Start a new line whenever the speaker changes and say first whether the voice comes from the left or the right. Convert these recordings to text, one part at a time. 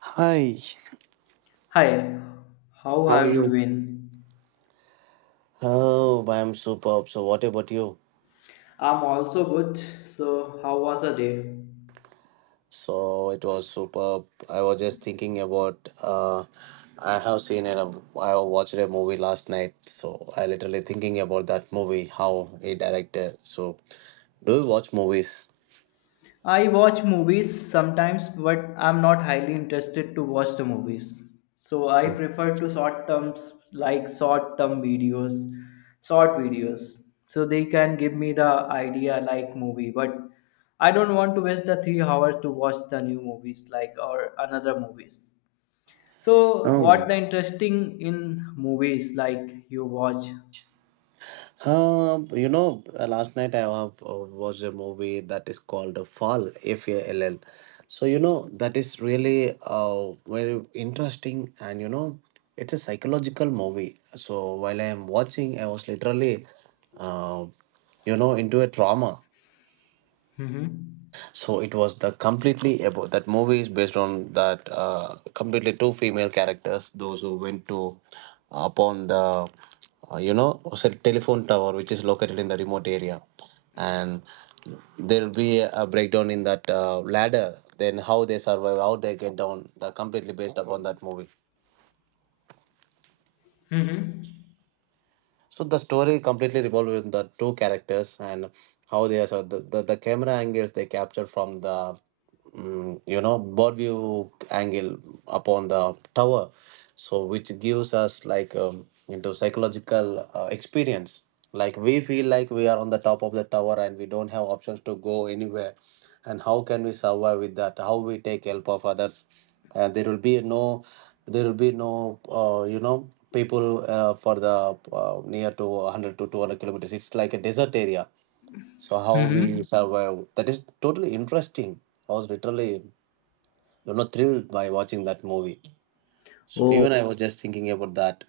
right: Hi,
left: Hi, how
right: how are
left: have you
right: you?
left: been?
right: Oh, I'm superb. So, what about you?
left: I'm also good. So, how was the day?
right: So, it was superb. I was just thinking about. I have seen it. I watched a movie last night. So, I literally thinking about that movie, how he directed. So, do you watch movies?
left: I watch movies sometimes, but I'm not highly interested to watch the movies. So, I prefer to short terms like short term videos, short videos. So, they can give me the idea like movie, but I don't want to waste the 3 hours to watch the new movies like or another movies. So, what
right: Oh.
left: the interesting in movies like you watch?
right: Last night I watched a movie that is called Fall, F A L L. So, that is really very interesting and it's a psychological movie. So, while I am watching, I was literally, uh, into a trauma,
left: Mm-hmm.
right: so it was the completely about that movie is based on that completely two female characters those who went to upon the cell telephone tower, which is located in the remote area, and there will be a breakdown in that ladder, then how they survive, how they get down, the completely based upon that movie.
left: Mm-hmm.
right: So the story completely revolves with the two characters and how they are. So the camera angles they capture from the bird view angle upon the tower, so which gives us like into psychological experience. Like we feel like we are on the top of the tower and we don't have options to go anywhere. And how can we survive with that? How we take help of others? And there will be no people for the near to 100 to 200 kilometers. It's like a desert area, so how we
left: Mm-hmm.
right: survive that is totally interesting. I was literally, you know, thrilled by watching that movie, so
left: Oh,
right: even I was just thinking about that.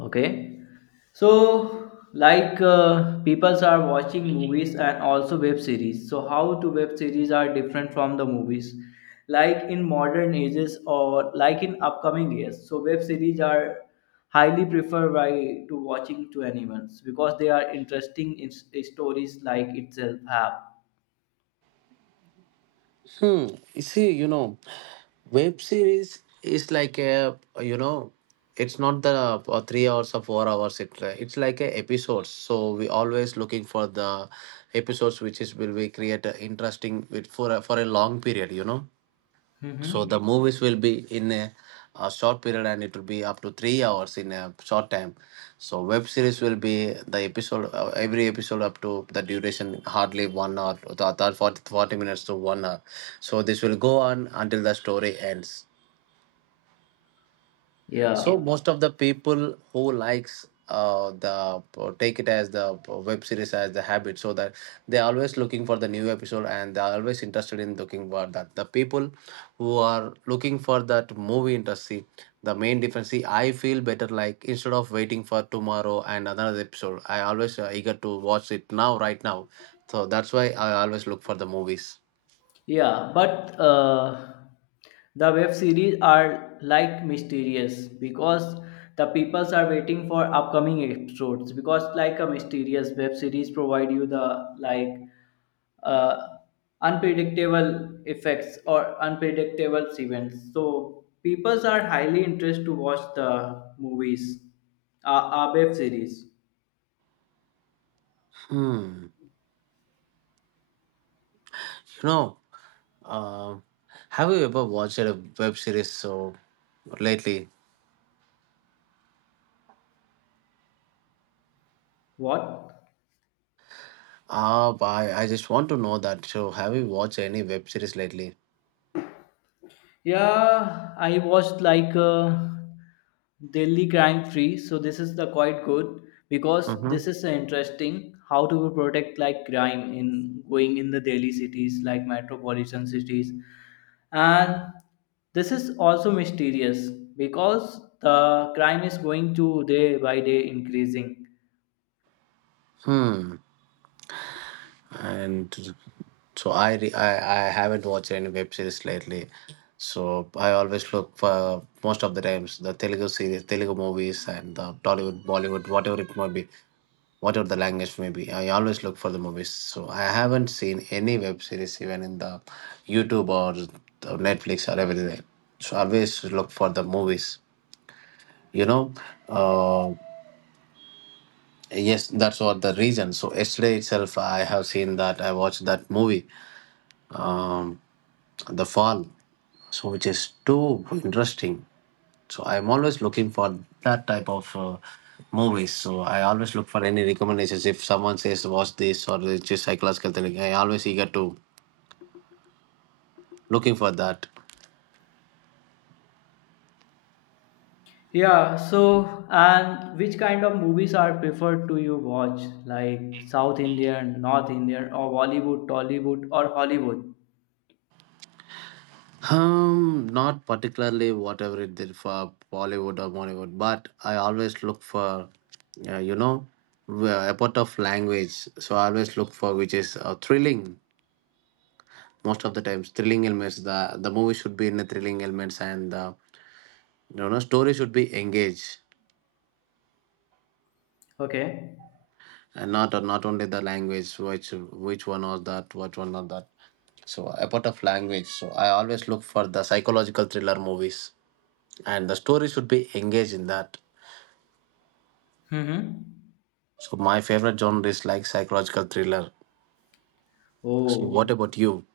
left: okay. So, like people are watching movies and also web series. So, how do web series are different from the movies? Like in modern ages or like in upcoming years. So, web series are highly preferred by to watching to animals because they are interesting in stories like itself have.
right: Hmm. You see, you know, web series is like it's not the 3 hours or 4 hours. It's like a episodes. So we always looking for the episodes which is will be create a interesting with for a long period. You know, so the
left: Mm-hmm.
right: movies will be in a short period, and it will be up to 3 hours in a short time. So web series will be the episode, every episode up to the duration hardly 1 hour to 40, forty minutes to 1 hour. So this will go on until the story ends. So
left: Yeah.
right: most of the people who likes the take it as the web series as the habit, so that they're always looking for the new episode and they're always interested in looking for that. The people who are looking for that movie industry, the main difference. See, I feel better like instead of waiting for tomorrow and another episode, I always eager to watch it now, right now. So that's why I always look for the movies.
left: Yeah, but the web series are like mysterious because the peoples are waiting for upcoming episodes because like a mysterious web series provide you the like uh, unpredictable effects or unpredictable events. So peoples are highly interested to watch the movies, web series.
right: Hmm. You know. Um, have you ever watched a web series so lately?
left: What?
right: Ah, bye. I just want to know that. So, have you watched any web series lately?
left: Yeah, I watched like Delhi Crime Free. So this is the quite good because this
right: Mm-hmm.
left: is interesting how to protect like crime in going in the Delhi cities like metropolitan cities, and this is also mysterious because the crime is going to day by day increasing.
right: Hmm. And So I haven't watched any web series lately. So I always look for most of the times the Telugu series, Telugu movies, and the Tollywood, Bollywood, whatever it might be, whatever the language may be. I always look for the movies. So I haven't seen any web series even in the YouTube or the Netflix or everything. So I always look for the movies. You know, uh, yes, that's what the reason. So yesterday itself, I have seen that I watched that movie, The Fall, so which is too interesting. So I'm always looking for that type of movies. So I always look for any recommendations if someone says watch this, or it's just psychological thing I always eager to looking for that.
left: Yeah, so and which kind of movies are preferred to you watch? Like South Indian, North Indian, or Bollywood, Tollywood, or Hollywood?
right: Not particularly whatever it did for Bollywood or Bollywood, but I always look for uh, you know a part of language. So I always look for which is thrilling. Most of the times thrilling elements, the movie should be in the thrilling elements, and you know, no, story should be engaged,
left: Okay.
right: and not only the language, which one was that, which one not that. So about of language, so I always look for the psychological thriller movies, and the story should be engaged in that.
left: Mm-hmm.
right: So my favorite genre is like psychological thriller. So what
left: Oh.
right: about you?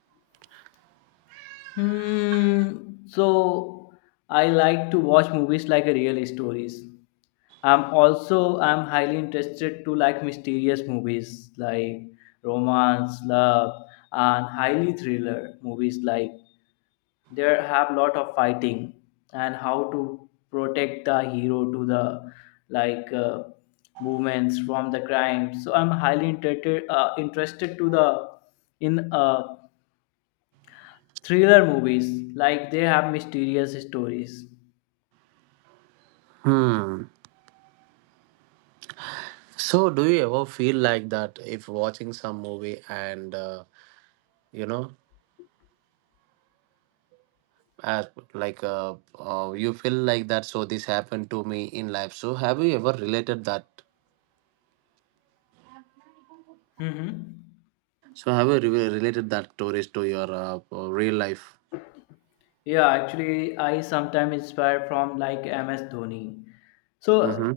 left: Hmm. So I like to watch movies like real stories. I'm highly interested to like mysterious movies like romance, love, and highly thriller movies like there have lot of fighting and how to protect the hero to the like movements from the crime, so I'm highly interested to the in thriller movies like they have mysterious stories.
right: Hmm. So do you ever feel like that if watching some movie and you know as you feel like that so this happened to me in life, so have you ever related that.
left: Hmm.
right: So, have you related that stories to your real life?
left: Yeah, actually, I sometimes inspire from like MS Dhoni.
right: Mm-hmm.
left: So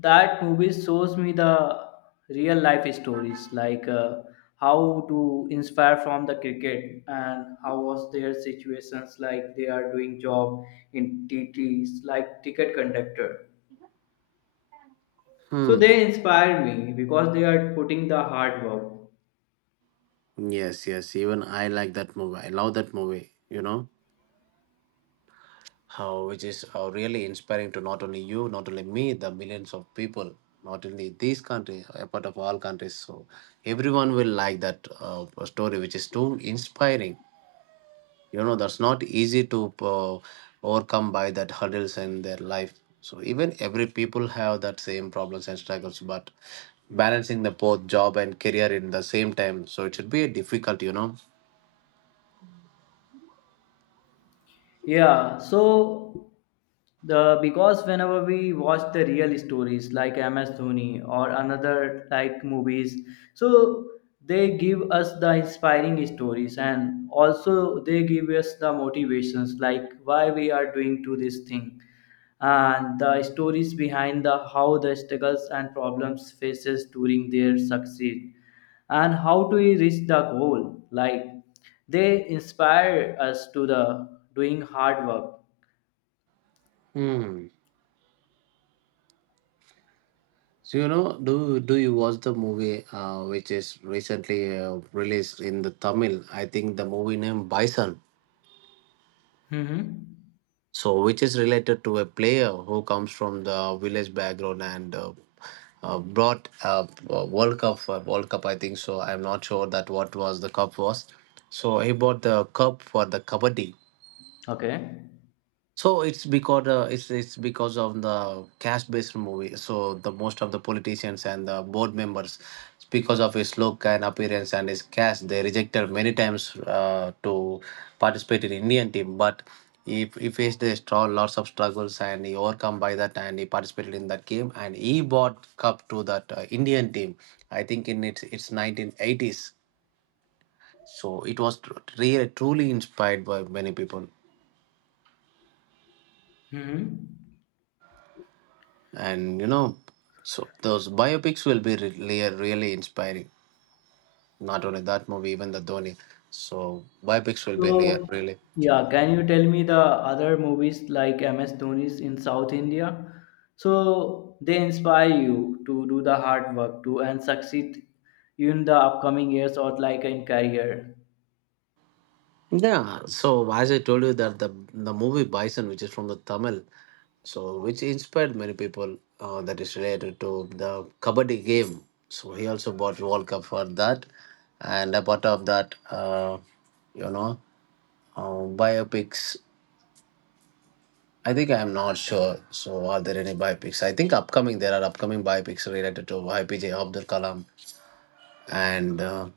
left: that movie shows me the real life stories, like how to inspire from the cricket and how was their situations, like they are doing job in TTs, like ticket conductor. So
right: Hmm.
left: they inspire me because they are putting the hard work.
right: Yes, yes. Even I like that movie. I love that movie. You know how which is really inspiring to not only you, not only me, the millions of people, not only these countries, a part of all countries. So everyone will like that story, which is too inspiring. You know, that's not easy to overcome by that hurdles in their life, so even every people have that same problems and struggles, but balancing the both job and career in the same time, so it should be a difficult, you know.
left: Yeah, so the because whenever we watch the real stories like MS Dhoni or another like movies, so they give us the inspiring stories and also they give us the motivations like why we are doing to this thing and the stories behind the how the struggles and problems faces during their succeed and how do we reach the goal like they inspire us to the doing hard work.
right: Hmm. So you know, do you watch the movie which is recently released in the Tamil. I think the movie name Bison,
left: Mhm.
right: so which is related to a player who comes from the village background, and brought up World Cup, World Cup, I think so. I'm not sure that what was the cup was. So he bought the cup for the kabaddi.
left: Okay.
right: So it's because it's because of the cash-based movie. So the most of the politicians and the board members, it's because of his look and appearance and his cash, they rejected many times to participate in Indian team. But he faced a straw, lots of struggles, and he overcome by that, and he participated in that game, and he brought cup to that Indian team. I think in its 1980s. So it was really truly inspired by many people.
left: Mhm.
right: And you know, so those biopics will be really really inspiring, not only that movie, even the Dhoni. So biopics will be
left: So
right: really really.
left: yeah, can you tell me the other movies like MS Dhoni's in South India, so they inspire you to do the hard work to and succeed in the upcoming years or like in career?
right: Yeah, so as I told you that the movie Bison, which is from the Tamil, so which inspired many people, that is related to the kabaddi game. So he also bought world cup for that, and apart of that, you know biopics, I think I'm not sure. So, are there any biopics? I think upcoming there are upcoming biopics related to YPJ Abdul Kalam, and uh,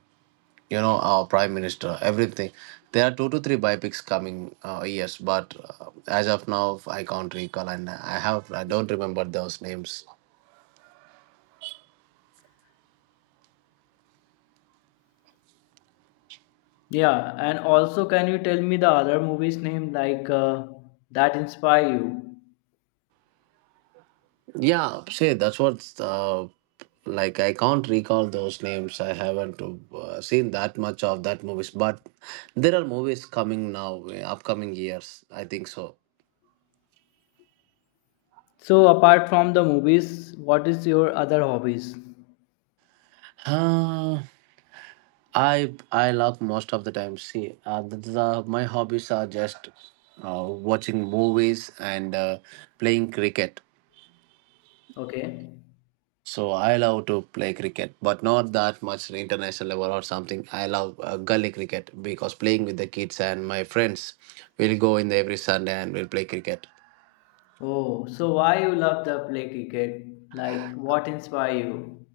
right: you know our Prime Minister. Everything. There are two to three biopics coming years, but as of now, I can't recall, and I don't remember those names.
left: Yeah, and also can you tell me the other movies name like that inspire you?
right: Yeah, say that's what's like, I can't recall those names. I haven't seen that much of that movies, but there are movies coming now, upcoming years. I think so.
left: So apart from the movies, what is your other hobbies?
right: Uh, I laugh most of the time. See, my hobbies are just watching movies and playing cricket.
left: Okay.
right: So I love to play cricket, but not that much international level or something. I love gully cricket because playing with the kids and my friends, will go in every Sunday and we'll play cricket.
left: Oh, so why you love to play cricket? Like what inspire you?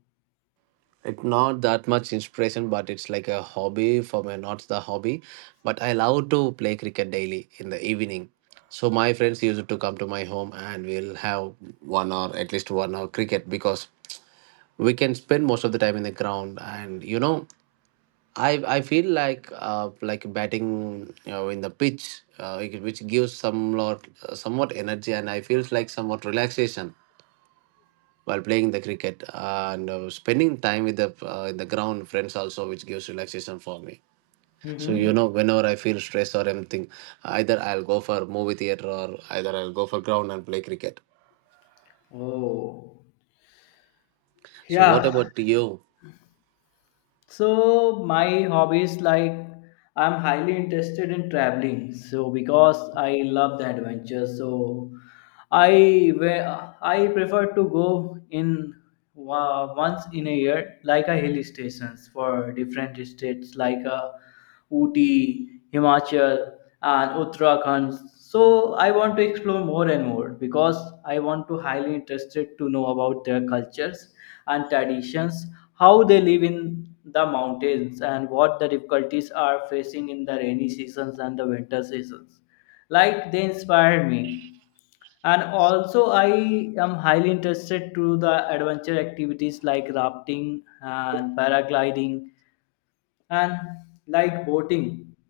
right: It's not that much inspiration, but it's like a hobby for me, not the hobby. But I love to play cricket daily in the evening. So my friends used to come to my home and we'll have 1 hour, at least 1 hour cricket, because we can spend most of the time in the ground. And you know, I feel like batting, you know, in the pitch, which gives some lot somewhat energy, and I feels like somewhat relaxation while playing the cricket and spending time with the in the ground friends also, which gives relaxation for me. So you
left: Mm-hmm.
right: know, whenever I feel stress or anything, either I'll go for movie theater or either I'll go for ground and play cricket.
left: Oh.
right: So what
left: Yeah.
right: about you?
left: So my hobbies like I'm highly interested in traveling. So because I love the adventure, so I where I prefer to go in once in a year, like a hill stations for different states, like a Ooty, Himachal, and Uttarakhand. So I want to explore more and more because I want to highly interested to know about their cultures and traditions, how they live in the mountains and what the difficulties are facing in the rainy seasons and the winter seasons. Like they inspired me. And also I am highly interested to the adventure activities like rafting and paragliding and like boating,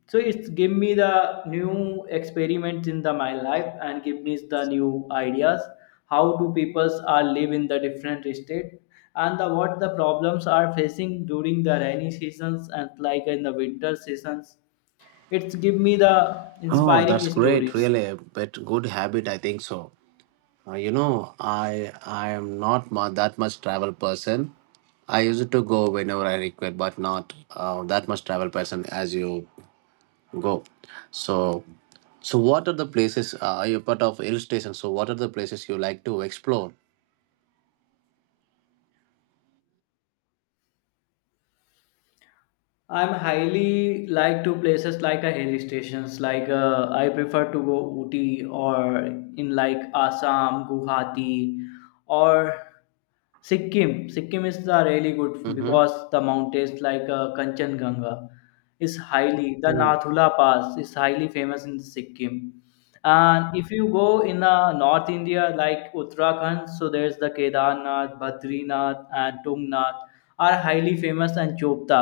left: so it's give me the new experiments in the my life and give me the new ideas how do peoples are live in the different state and the what the problems are facing during the rainy seasons and like in the winter seasons. It's give me the
right: Oh, that's
left: inspiring
right: great.
left: stories.
right: Really a good habit, I think so. I am not that much travel person. I used to go whenever I require, but not that much travel person as you go. So, so what are the places you're part of hill station? So, what are the places you like to explore?
left: I'm highly like to places like a hill stations like I prefer to go Ooty or in like Assam Guwahati or Sikkim. Sikkim is the really good
right: Mm-hmm.
left: because the mountains like Kanchenjunga is highly the
right: Hmm.
left: Nathula Pass is highly famous in Sikkim. And if you go in the North India like Uttarakhand, so there's the Kedarnath, Badrinath, and Tungnath are highly famous and Chopta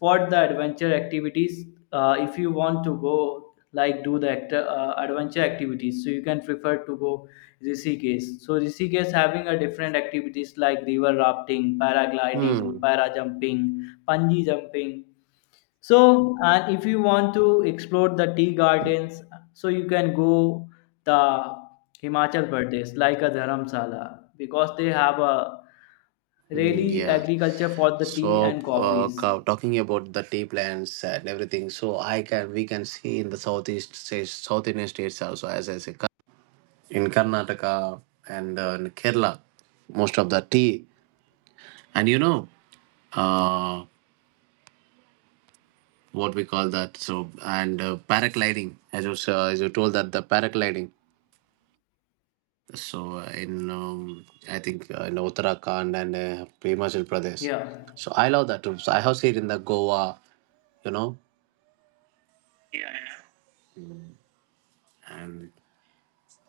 left: for the adventure activities. If you want to go like do the actor adventure activities, so you can prefer to go Rishikesh. So Rishikesh having a different activities like river rafting, paragliding,
right: Hmm.
left: para jumping, bungee jumping. So and if you want to explore the tea gardens, so you can go the Himachal Pradesh like a Dharamsala because they have a
right: Mm,
left: really
right: yeah.
left: agriculture for the tea
right: So,
left: and coffees.
right: talking about the tea plants and everything, so I can we can see in the southeast states, South Indian states also, as I say, in Karnataka and in Kerala, most of the tea, and you know, uh, what we call that. So, and paragliding, as you told that the paragliding. So in I think in Uttarakhand and Himachal Pradesh.
left: Yeah,
right: So I love that too. So I have seen in the Goa, you know, and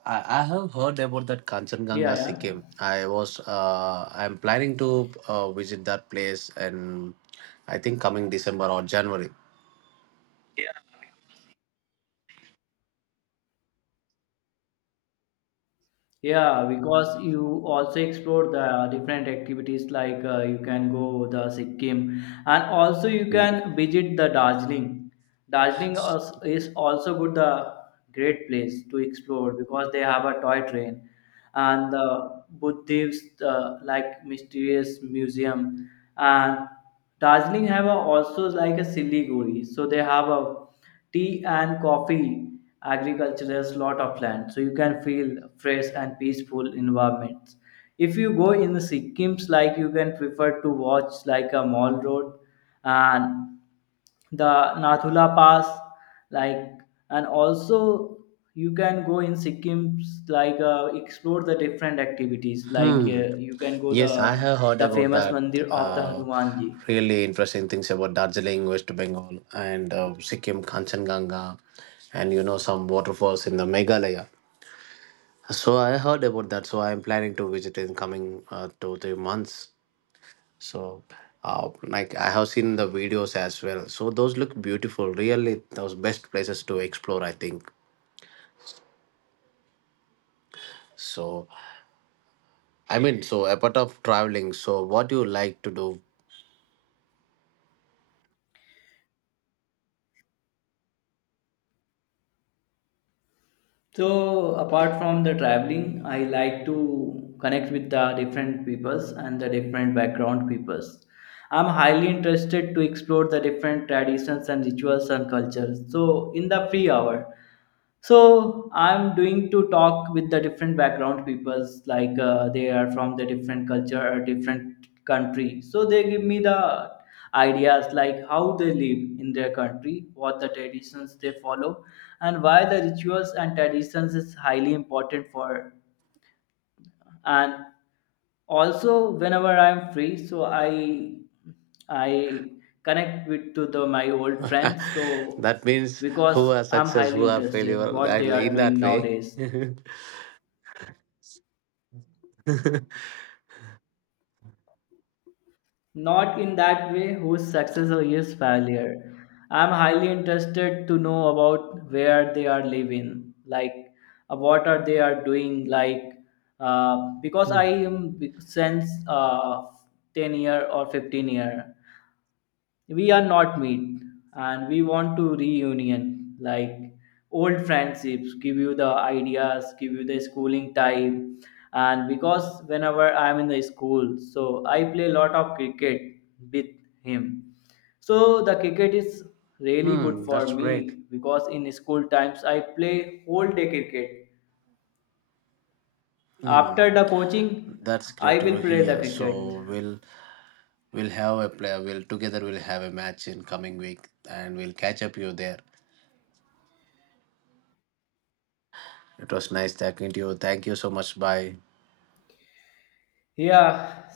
right: I have heard about that
left: yeah,
right: Kanchenjunga
left: yeah.
right: Sikkim. I'm planning to visit that place, and I think coming December or January.
left: Yeah, because you also explore the different activities like you can go the Sikkim and also you can visit the Darjeeling. Is also good the great place to explore because they have a toy train and the Buddhist like mysterious museum. And Darjeeling have a, also like a Siliguri, so they have a tea and coffee agriculture has lot of land, so you can feel fresh and peaceful environments. If you go in the Sikkims, like you can prefer to watch like a mall road and the Nathula Pass like, and also you can go in Sikkims like explore the different activities like
right: Hmm.
left: you can go
right: Yes, I have heard
left: the
right: about
left: famous
right: that.
left: mandir of the
right: Uh,
left: Hanumanji.
right: Really interesting things about Darjeeling, West Bengal, and Sikkim, Kanchenjunga, and you know, some waterfalls in the Meghalaya. So I heard about that. So I am planning to visit in coming 2 3 months. So, like I have seen the videos as well. So those look beautiful. Really, those best places to explore. I think. So I mean, so apart of traveling, so what do you like to do?
left: So apart from the traveling, I like to connect with the different peoples and the different background peoples. I'm highly interested to explore the different traditions and rituals and cultures. So in the free hour, so I'm doing to talk with the different background peoples like they are from the different culture or different country, so they give me the ideas like how they live in their country, what the traditions they follow, and why the rituals and traditions is highly important for. And also whenever I'm free, so I connect with to the my old friends so
right: That means
left: because
right: who are
left: I'm
right: success,
left: highly
right: who are
left: interested
right: failure.
left: what they are
right: In
left: doing
right: that way.
left: nowadays. Not in that way whose success or his failure, I'm highly interested to know about where they are living like what are they are doing like because i
right: Hmm.
left: am big- since uh, 10 year or 15 year we are not meet, and we want to reunion like old friendships give you the ideas, give you the schooling time. And because whenever I'm in the school, so I play a lot of cricket with him. So the cricket is really good
right: Hmm,
left: for
right: that's great.
left: me because in school times I play whole day cricket. After
right: Hmm,
left: the coaching
right: that's
left: I
right: great
left: will
right: to
left: play the
right: hear.
left: cricket.
right: So we'll have a player. We'll together we'll have a match in coming week, and we'll catch up you there. It was nice talking to you. Thank you so much. Bye.
left: Yeah,